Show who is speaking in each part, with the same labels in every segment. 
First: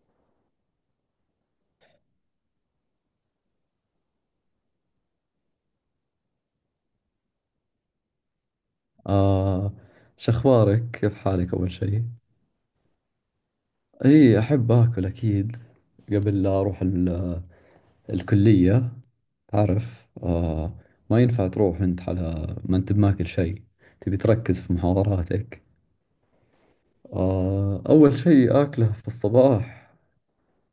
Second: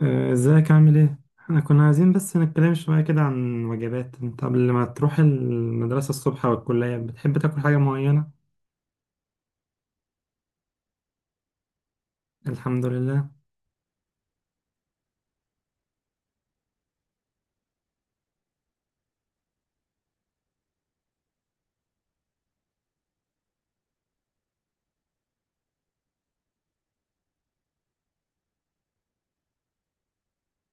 Speaker 1: ازيك عامل ايه؟ احنا كنا عايزين بس نتكلم شوية كده عن وجبات. انت قبل ما تروح المدرسة الصبح او الكلية بتحب تاكل حاجة معينة؟
Speaker 2: آه، شخبارك؟ كيف حالك أول شيء؟
Speaker 1: الحمد لله.
Speaker 2: إي، أحب أكل أكيد. قبل لا أروح الكلية، تعرف، ما ينفع تروح أنت على ما أنت بماكل شيء، تبي تركز في محاضراتك. أول شيء آكله في الصباح،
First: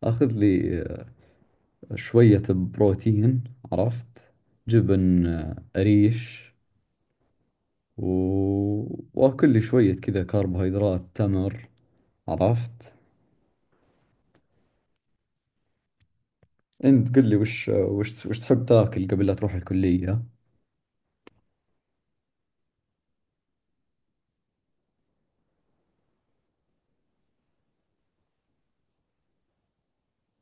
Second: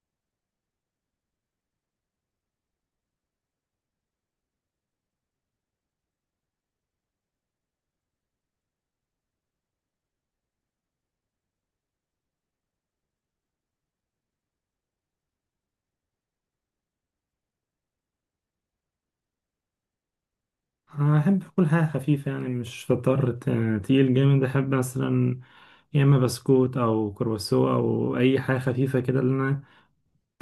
Speaker 2: آخذ لي شوية بروتين، عرفت؟ جبن، قريش، و... وآكل لي شوية كذا كربوهيدرات، تمر، عرفت؟ انت قل لي، وش تحب تاكل قبل لا تروح الكلية؟
Speaker 1: أنا أحب أكل حاجة خفيفة، يعني مش فطار تقيل جامد. أحب مثلا يا إما بسكوت أو كرواسو أو أي حاجة خفيفة كده اللي أنا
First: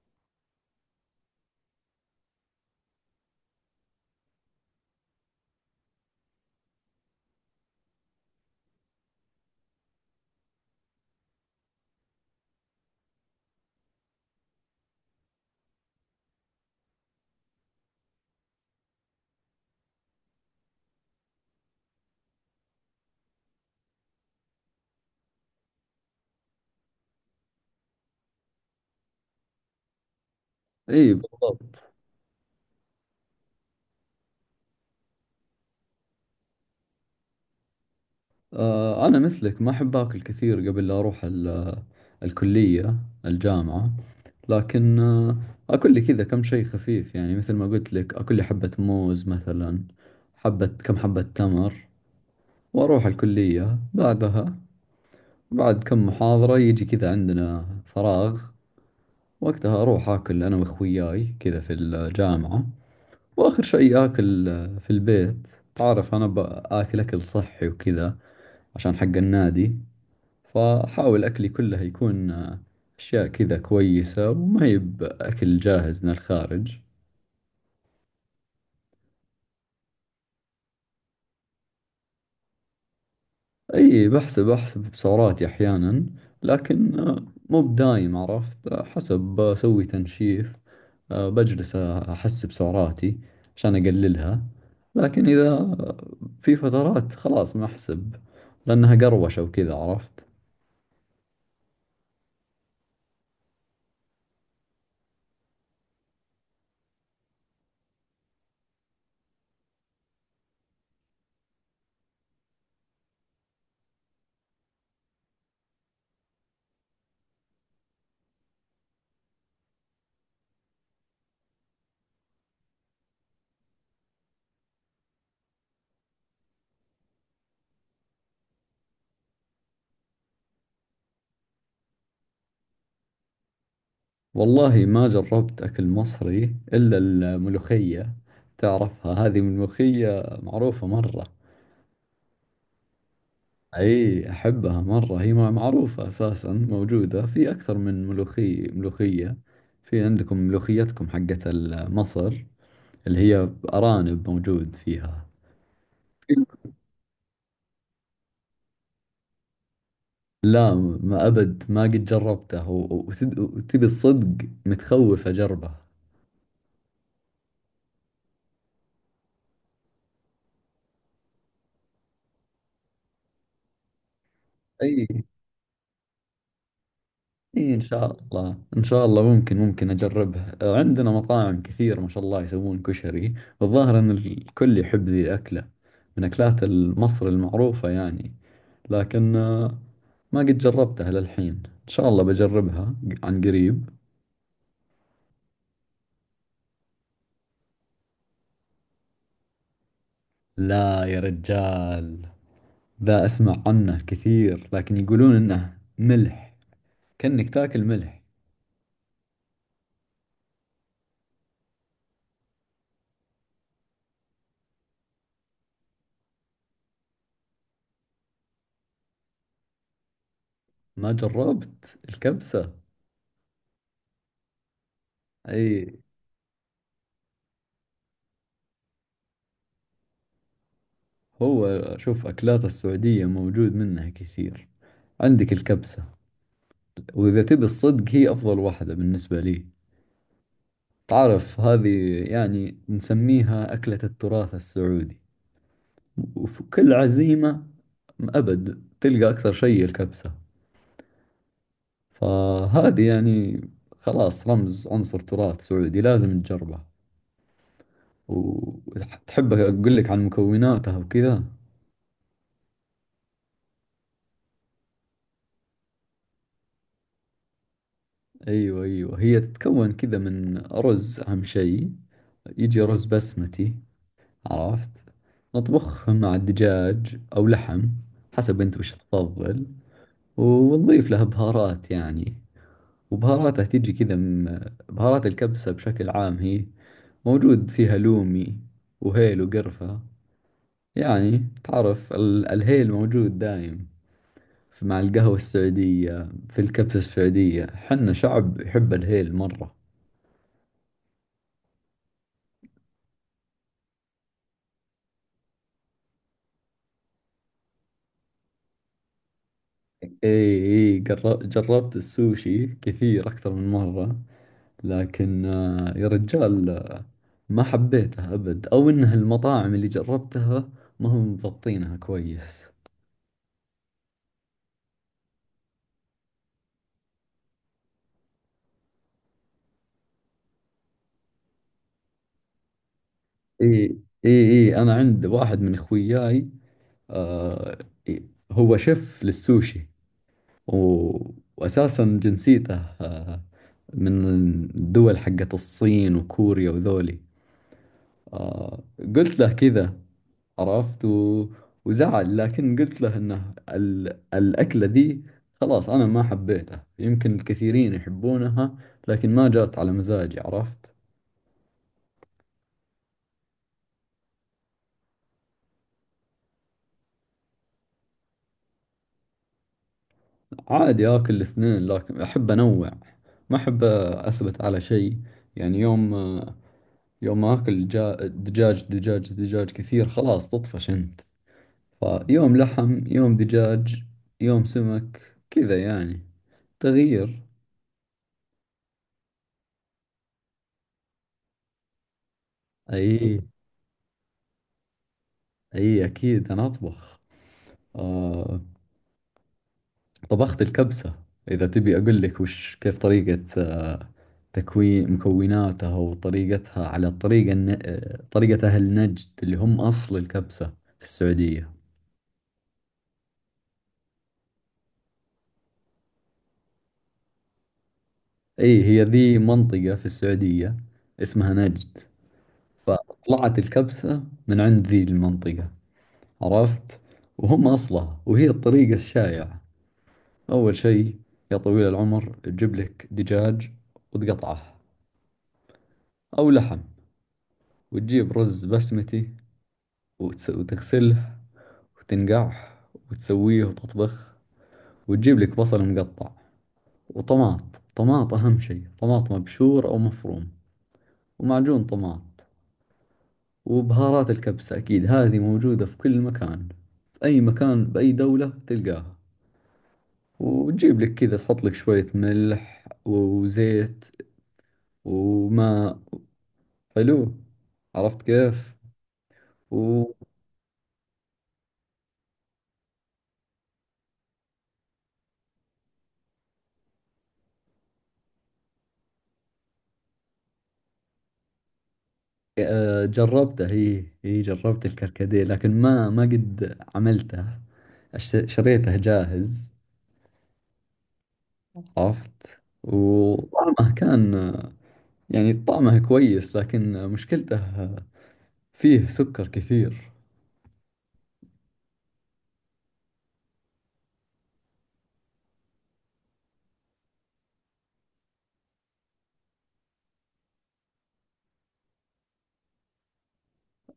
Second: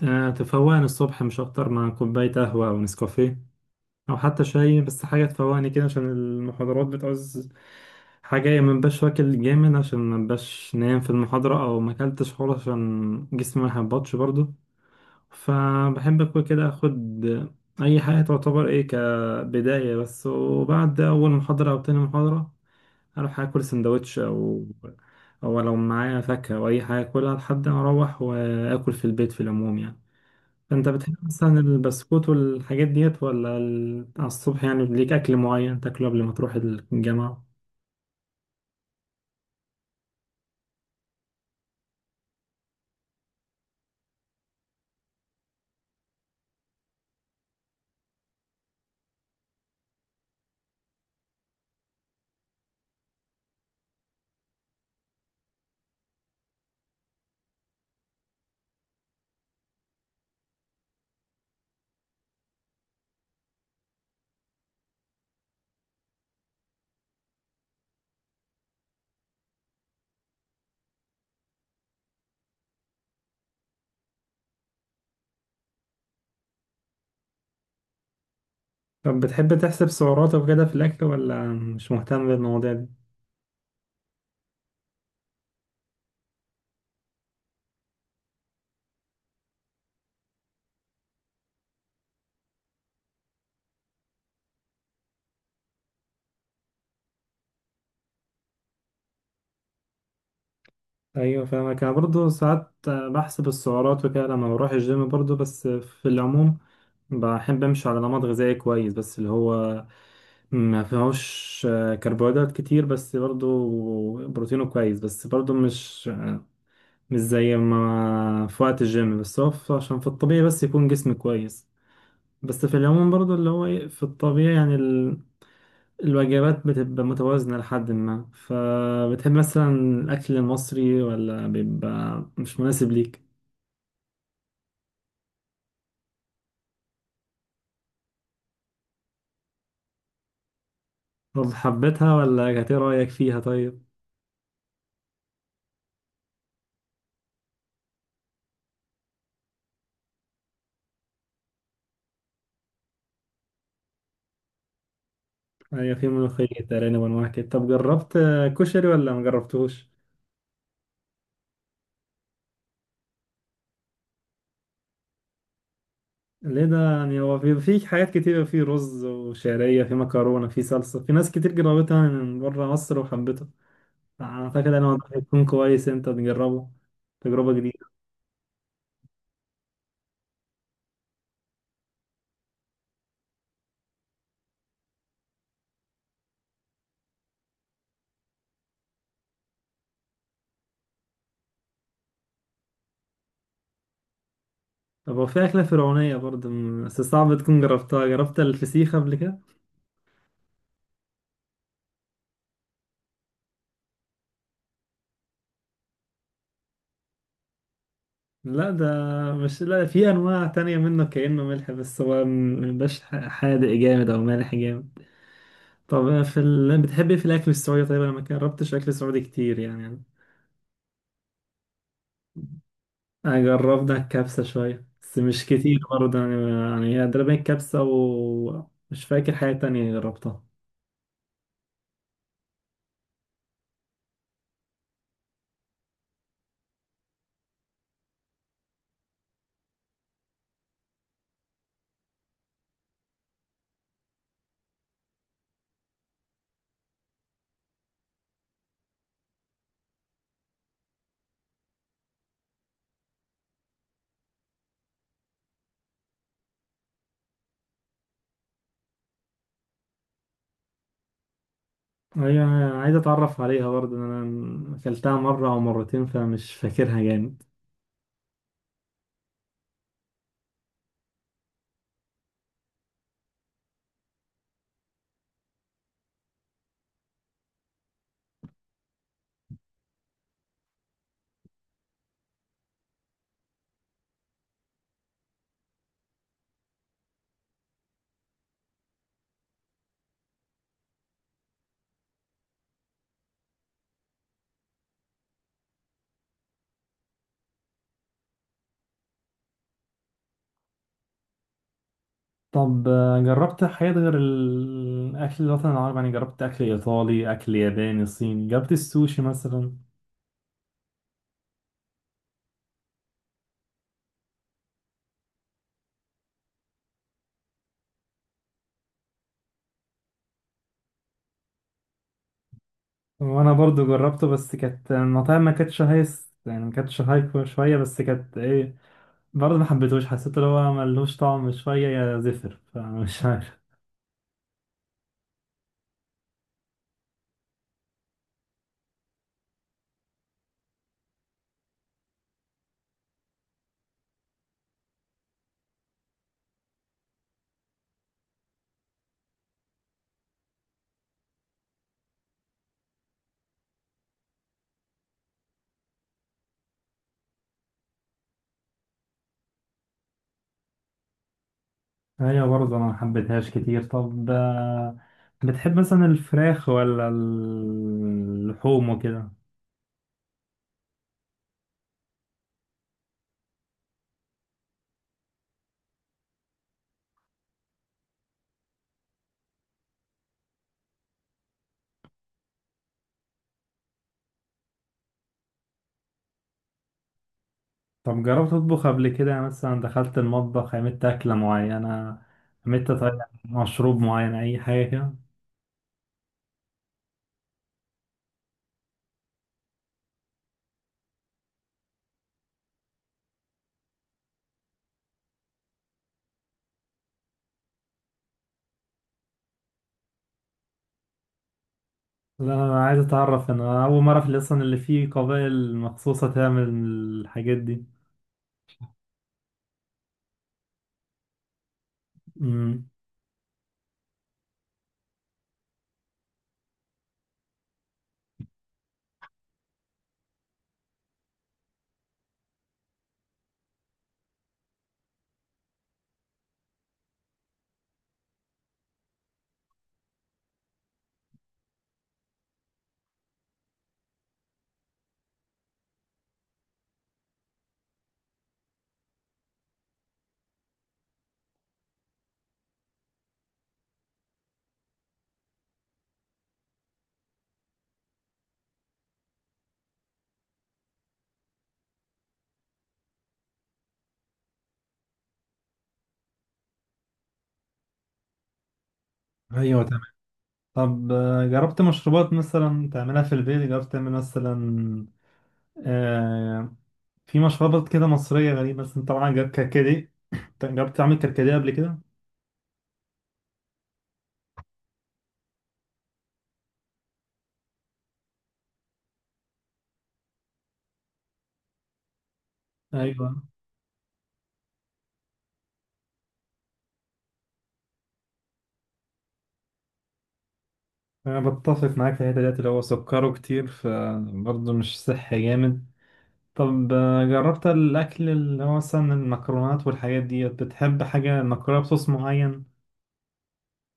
Speaker 1: تفوقني الصبح، مش أكتر، مع كوباية قهوة أو نسكافيه او حتى شاي. بس حاجه تفوقني كده عشان المحاضرات بتعوز حاجه، يا منبقاش واكل جامد عشان منبقاش نايم في المحاضره، او ما اكلتش خالص عشان جسمي ما يهبطش برضو. فبحب اكل كده، اخد اي حاجه تعتبر ايه كبدايه بس، وبعد اول محاضره او تاني محاضره اروح اكل سندوتش، او لو معايا فاكهه او اي حاجه اكلها لحد ما اروح واكل في البيت، في العموم يعني. انت
Speaker 2: اي،
Speaker 1: بتحب مثلا
Speaker 2: بالضبط.
Speaker 1: البسكوت والحاجات ديت ولا على الصبح يعني ليك اكل معين تاكله قبل ما تروح الجامعة؟
Speaker 2: انا مثلك، ما احب اكل كثير قبل لا اروح ال- الكلية الجامعة. لكن اكل لي كذا كم شيء خفيف، يعني مثل ما قلت لك، اكل لي حبة موز مثلا، كم حبة تمر، واروح الكلية بعدها. بعد كم محاضرة يجي كذا عندنا فراغ، وقتها اروح اكل انا واخوياي كذا في الجامعة. واخر شيء اكل في البيت. تعرف، انا باكل اكل صحي وكذا عشان حق النادي، فحاول اكلي كله يكون اشياء كذا كويسة، وما يب اكل جاهز من الخارج.
Speaker 1: طب بتحب تحسب سعراتك وكده في الاكل ولا مش مهتم بالمواضيع دي؟
Speaker 2: اي، احسب سعراتي احيانا، لكن مو بدايم، عرفت؟ حسب بسوي تنشيف، بجلس احسب سعراتي عشان اقللها. لكن اذا في فترات خلاص ما احسب، لأنها قروشة وكذا، عرفت؟
Speaker 1: ايوه فاهمك، انا برضه ساعات بحسب السعرات وكده لما بروح الجيم برضه، بس في العموم بحب امشي على نمط غذائي كويس، بس اللي هو ما فيهوش كربوهيدرات كتير، بس برضه بروتينه كويس، بس برضه مش زي ما في وقت الجيم، بس هو عشان في الطبيعي بس يكون جسم كويس. بس في العموم برضو اللي هو في الطبيعي يعني الوجبات بتبقى متوازنة لحد ما. فبتحب مثلا الأكل المصري ولا بيبقى مش مناسب ليك؟
Speaker 2: والله ما جربت أكل مصري إلا الملوخية. تعرفها، هذه الملوخية معروفة مرة.
Speaker 1: طب حبيتها ولا كانت ايه رأيك فيها طيب؟
Speaker 2: أي، أحبها مرة. هي معروفة أساسا، موجودة في أكثر من ملوخية. في عندكم ملوخيتكم حقت مصر، اللي هي أرانب موجود فيها.
Speaker 1: هي في ملوخية أرانب وأنواع كده. طب جربت كشري ولا ما جربتوش؟
Speaker 2: لا، ما أبد، ما قد جربته، وتبي الصدق، متخوف أجربه.
Speaker 1: ليه ده يعني؟ هو في حاجات كتير، في رز وشعرية، في مكرونة، في صلصة، في ناس كتير جربتها من بره مصر وحبتها. اعتقد انا
Speaker 2: أي،
Speaker 1: الموضوع هيكون كويس انت تجربه، تجربة
Speaker 2: إيه، إن
Speaker 1: جديدة.
Speaker 2: شاء الله إن شاء الله، ممكن أجربها. عندنا مطاعم كثير ما شاء الله يسوون كشري، والظاهر أن الكل يحب ذي الأكلة، من أكلات مصر المعروفة يعني. لكن ما قد جربتها للحين، إن شاء الله بجربها عن قريب.
Speaker 1: طب هو في أكلة فرعونية برضه بس صعب تكون جربتها. جربت الفسيخ قبل كده؟
Speaker 2: لا يا رجال، ذا أسمع عنه كثير، لكن يقولون إنه ملح، كأنك تاكل ملح.
Speaker 1: لا ده، مش، لا في أنواع تانية منه كأنه ملح، بس هو مبيبقاش حادق جامد أو مالح جامد. طب في بتحب إيه في الأكل السعودي؟ طيب أنا ما جربتش أكل سعودي كتير يعني.
Speaker 2: ما جربت الكبسة.
Speaker 1: أنا جربت الكبسة شوية، بس مش كتير
Speaker 2: أي،
Speaker 1: برضه يعني هي تقريبا الكبسة، ومش فاكر حاجة تانية جربتها.
Speaker 2: هو شوف، أكلات السعودية موجود منها كثير. عندك الكبسة، وإذا تبي الصدق هي أفضل واحدة بالنسبة لي. تعرف، هذه يعني نسميها أكلة التراث السعودي، وفي كل عزيمة أبد تلقى أكثر شيء الكبسة. فهذه يعني خلاص رمز، عنصر تراث سعودي، لازم تجربه. وتحب أقول لك عن مكوناتها وكذا؟
Speaker 1: هي عايز اتعرف عليها برضه، انا اكلتها مره او مرتين فمش فاكرها جامد.
Speaker 2: أيوة، أيوة، هي تتكون كذا من أرز أهم شيء، يجي رز بسمتي، عرفت؟ نطبخهم مع الدجاج أو لحم، حسب أنت وش تفضل، ونضيف لها بهارات يعني. وبهاراتها تيجي كذا من بهارات الكبسة. بشكل عام، هي موجود فيها لومي وهيل وقرفة. يعني تعرف، الهيل موجود دايم مع القهوة السعودية، في الكبسة السعودية. حنا شعب يحب الهيل مرة.
Speaker 1: طب جربت حاجات غير الأكل الوطني العربي؟ يعني جربت أكل إيطالي، أكل ياباني، صيني، جربت السوشي مثلا؟
Speaker 2: اي، اي، جربت السوشي كثير، أكثر من مرة، لكن يا رجال ما حبيتها أبد. أو إنها المطاعم اللي جربتها ما هم مضبطينها كويس.
Speaker 1: وأنا برضو جربته بس كانت المطاعم ما كانتش هايس يعني، ما كانتش هاي شوية، بس كانت إيه، برضه ما حبيتهوش، حسيت اللي هو ملهوش طعم شوية، يا زفر، فمش عارف.
Speaker 2: إي، إي، إي، أنا عند واحد من إخوياي، آه إي- هو شيف للسوشي، و... وأساسا جنسيته آه من الدول حقت الصين وكوريا وذولي. آه قلت له كذا، عرفت، وزعل، لكن قلت له انه الأكلة ذي خلاص أنا ما حبيتها. يمكن الكثيرين يحبونها، لكن ما جات على مزاجي، عرفت؟
Speaker 1: هي برضه انا محبتهاش كتير. طب بتحب مثلا الفراخ ولا اللحوم وكده؟
Speaker 2: عادي، آكل الاثنين، لكن أحب أنوع، ما أحب أثبت على شيء. يعني يوم، يوم آكل دجاج، دجاج دجاج كثير خلاص تطفش أنت. فيوم لحم، يوم دجاج، يوم سمك، كذا يعني، تغيير.
Speaker 1: طب جربت تطبخ قبل كده؟ يعني مثلا دخلت المطبخ عملت أكلة معينة، عملت طيب،
Speaker 2: أي،
Speaker 1: مشروب معين، أي حاجة كده؟
Speaker 2: أي، أكيد أنا أطبخ. آه طبخت الكبسة. إذا تبي أقول لك وش، كيف طريقة تكوين مكوناتها وطريقتها، على الطريقة الن... آه، طريقة أهل نجد، اللي هم أصل الكبسة في السعودية.
Speaker 1: لا أنا عايز أتعرف، أنا أول مرة في أصلا اللي فيه قبائل مخصوصة تعمل الحاجات دي.
Speaker 2: أي، هي ذي منطقة في السعودية اسمها نجد،
Speaker 1: امم.
Speaker 2: فطلعت الكبسة من عند ذي المنطقة، عرفت، وهم أصلها، وهي الطريقة الشائعة. أول شيء يا طويل العمر، تجيب لك دجاج وتقطعه، أو لحم، وتجيب رز بسمتي، وتغسله وتنقعه وتسويه وتطبخ، وتجيب لك بصل مقطع وطماط. طماط أهم شيء، طماط مبشور أو مفروم، ومعجون طماط، وبهارات الكبسة. أكيد هذه موجودة في كل مكان، في أي مكان بأي دولة تلقاها. وتجيب لك كذا، تحط لك شوية ملح وزيت وماء. حلو، عرفت كيف؟
Speaker 1: أيوة تمام.
Speaker 2: و...
Speaker 1: طب جربت مشروبات مثلا تعملها في البيت؟ جربت تعمل مثلا آه في مشروبات كده مصرية غريبة، بس انت طبعا جربت كركديه. انت جربت تعمل كركديه قبل كده؟
Speaker 2: آه، جربته. هي جربت الكركديه، لكن ما قد عملته، شريته جاهز، عرفت،
Speaker 1: ايوه،
Speaker 2: وطعمه كان يعني طعمه كويس، لكن مشكلته فيه سكر كثير.
Speaker 1: انا بتفق معاك في الحته ديت اللي هو سكره كتير فبرضه مش صحي جامد. طب جربت الاكل اللي هو مثلا المكرونات والحاجات ديت؟ بتحب حاجه مكرونه بصوص معين؟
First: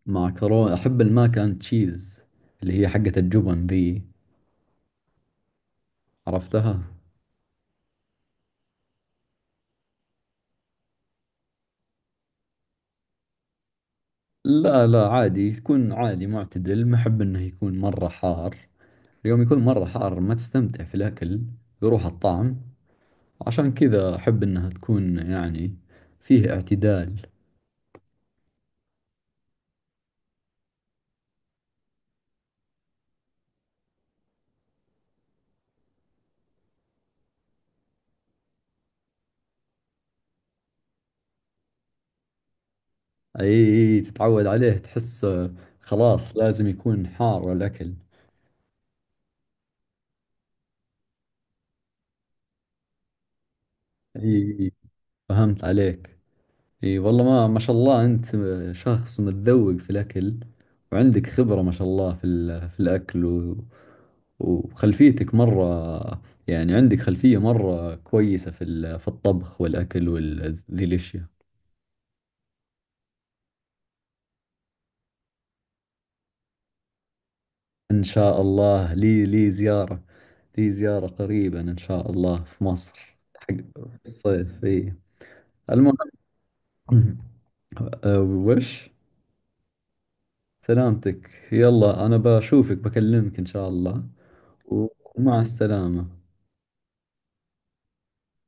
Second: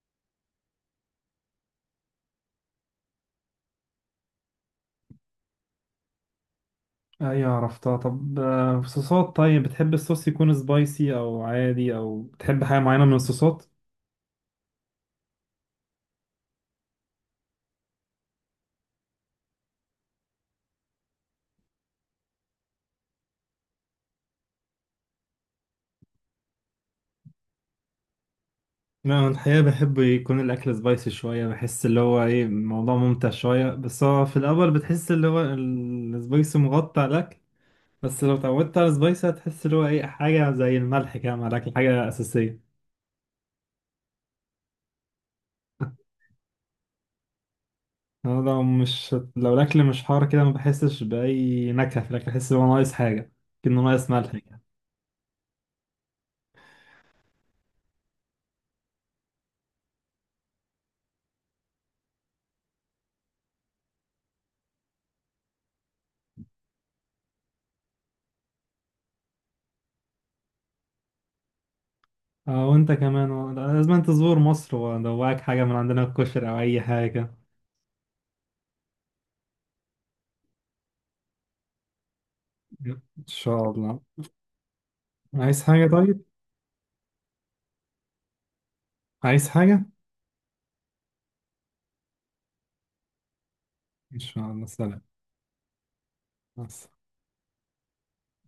Speaker 2: مع كورونا أحب الماك أند تشيز، اللي هي حقة الجبن ذي، عرفتها؟
Speaker 1: ايوه عرفتها. طب صوصات، طيب بتحب الصوص يكون سبايسي او عادي، او بتحب حاجه معينه من الصوصات؟
Speaker 2: لا، لا، عادي، تكون عادي معتدل. ما أحب إنه يكون مرة حار. اليوم يكون مرة حار، ما تستمتع في الأكل، يروح الطعم. عشان كذا أحب إنها تكون يعني فيه اعتدال.
Speaker 1: لا أنا الحقيقة بحب يكون الأكل سبايسي شوية، بحس اللي هو إيه، الموضوع ممتع شوية. بس هو في الأول بتحس اللي هو السبايسي مغطى على الأكل، بس لو اتعودت على السبايسي هتحس اللي هو إيه، حاجة زي الملح كده مع الأكل، حاجة أساسية.
Speaker 2: أي، تتعود عليه، تحس خلاص لازم يكون حار الأكل.
Speaker 1: أنا لو الأكل مش حار كده ما بحسش بأي نكهة في الأكل، بحس إن هو ناقص حاجة، كأنه ناقص ملح
Speaker 2: أي،
Speaker 1: كده.
Speaker 2: أي، فهمت عليك. أي، والله، ما شاء الله، أنت شخص متذوق في الأكل، وعندك خبرة ما شاء الله في الأكل، و وخلفيتك مرة، يعني عندك خلفية مرة كويسة في الطبخ والأكل ذي الأشياء.
Speaker 1: وأنت كمان لازم أنت تزور مصر وأدوقك حاجة من عندنا، الكشري أو أي حاجة.
Speaker 2: إن شاء الله، لي زيارة قريبا إن شاء الله في
Speaker 1: إن
Speaker 2: مصر، حق
Speaker 1: شاء الله.
Speaker 2: الصيف. إي،
Speaker 1: عايز حاجة
Speaker 2: المهم،
Speaker 1: طيب؟
Speaker 2: أه، وش
Speaker 1: عايز حاجة؟
Speaker 2: سلامتك، يلا، أنا بشوفك، بكلمك إن شاء الله،
Speaker 1: إن شاء الله، سلام.
Speaker 2: ومع السلامة.
Speaker 1: مع السلامة.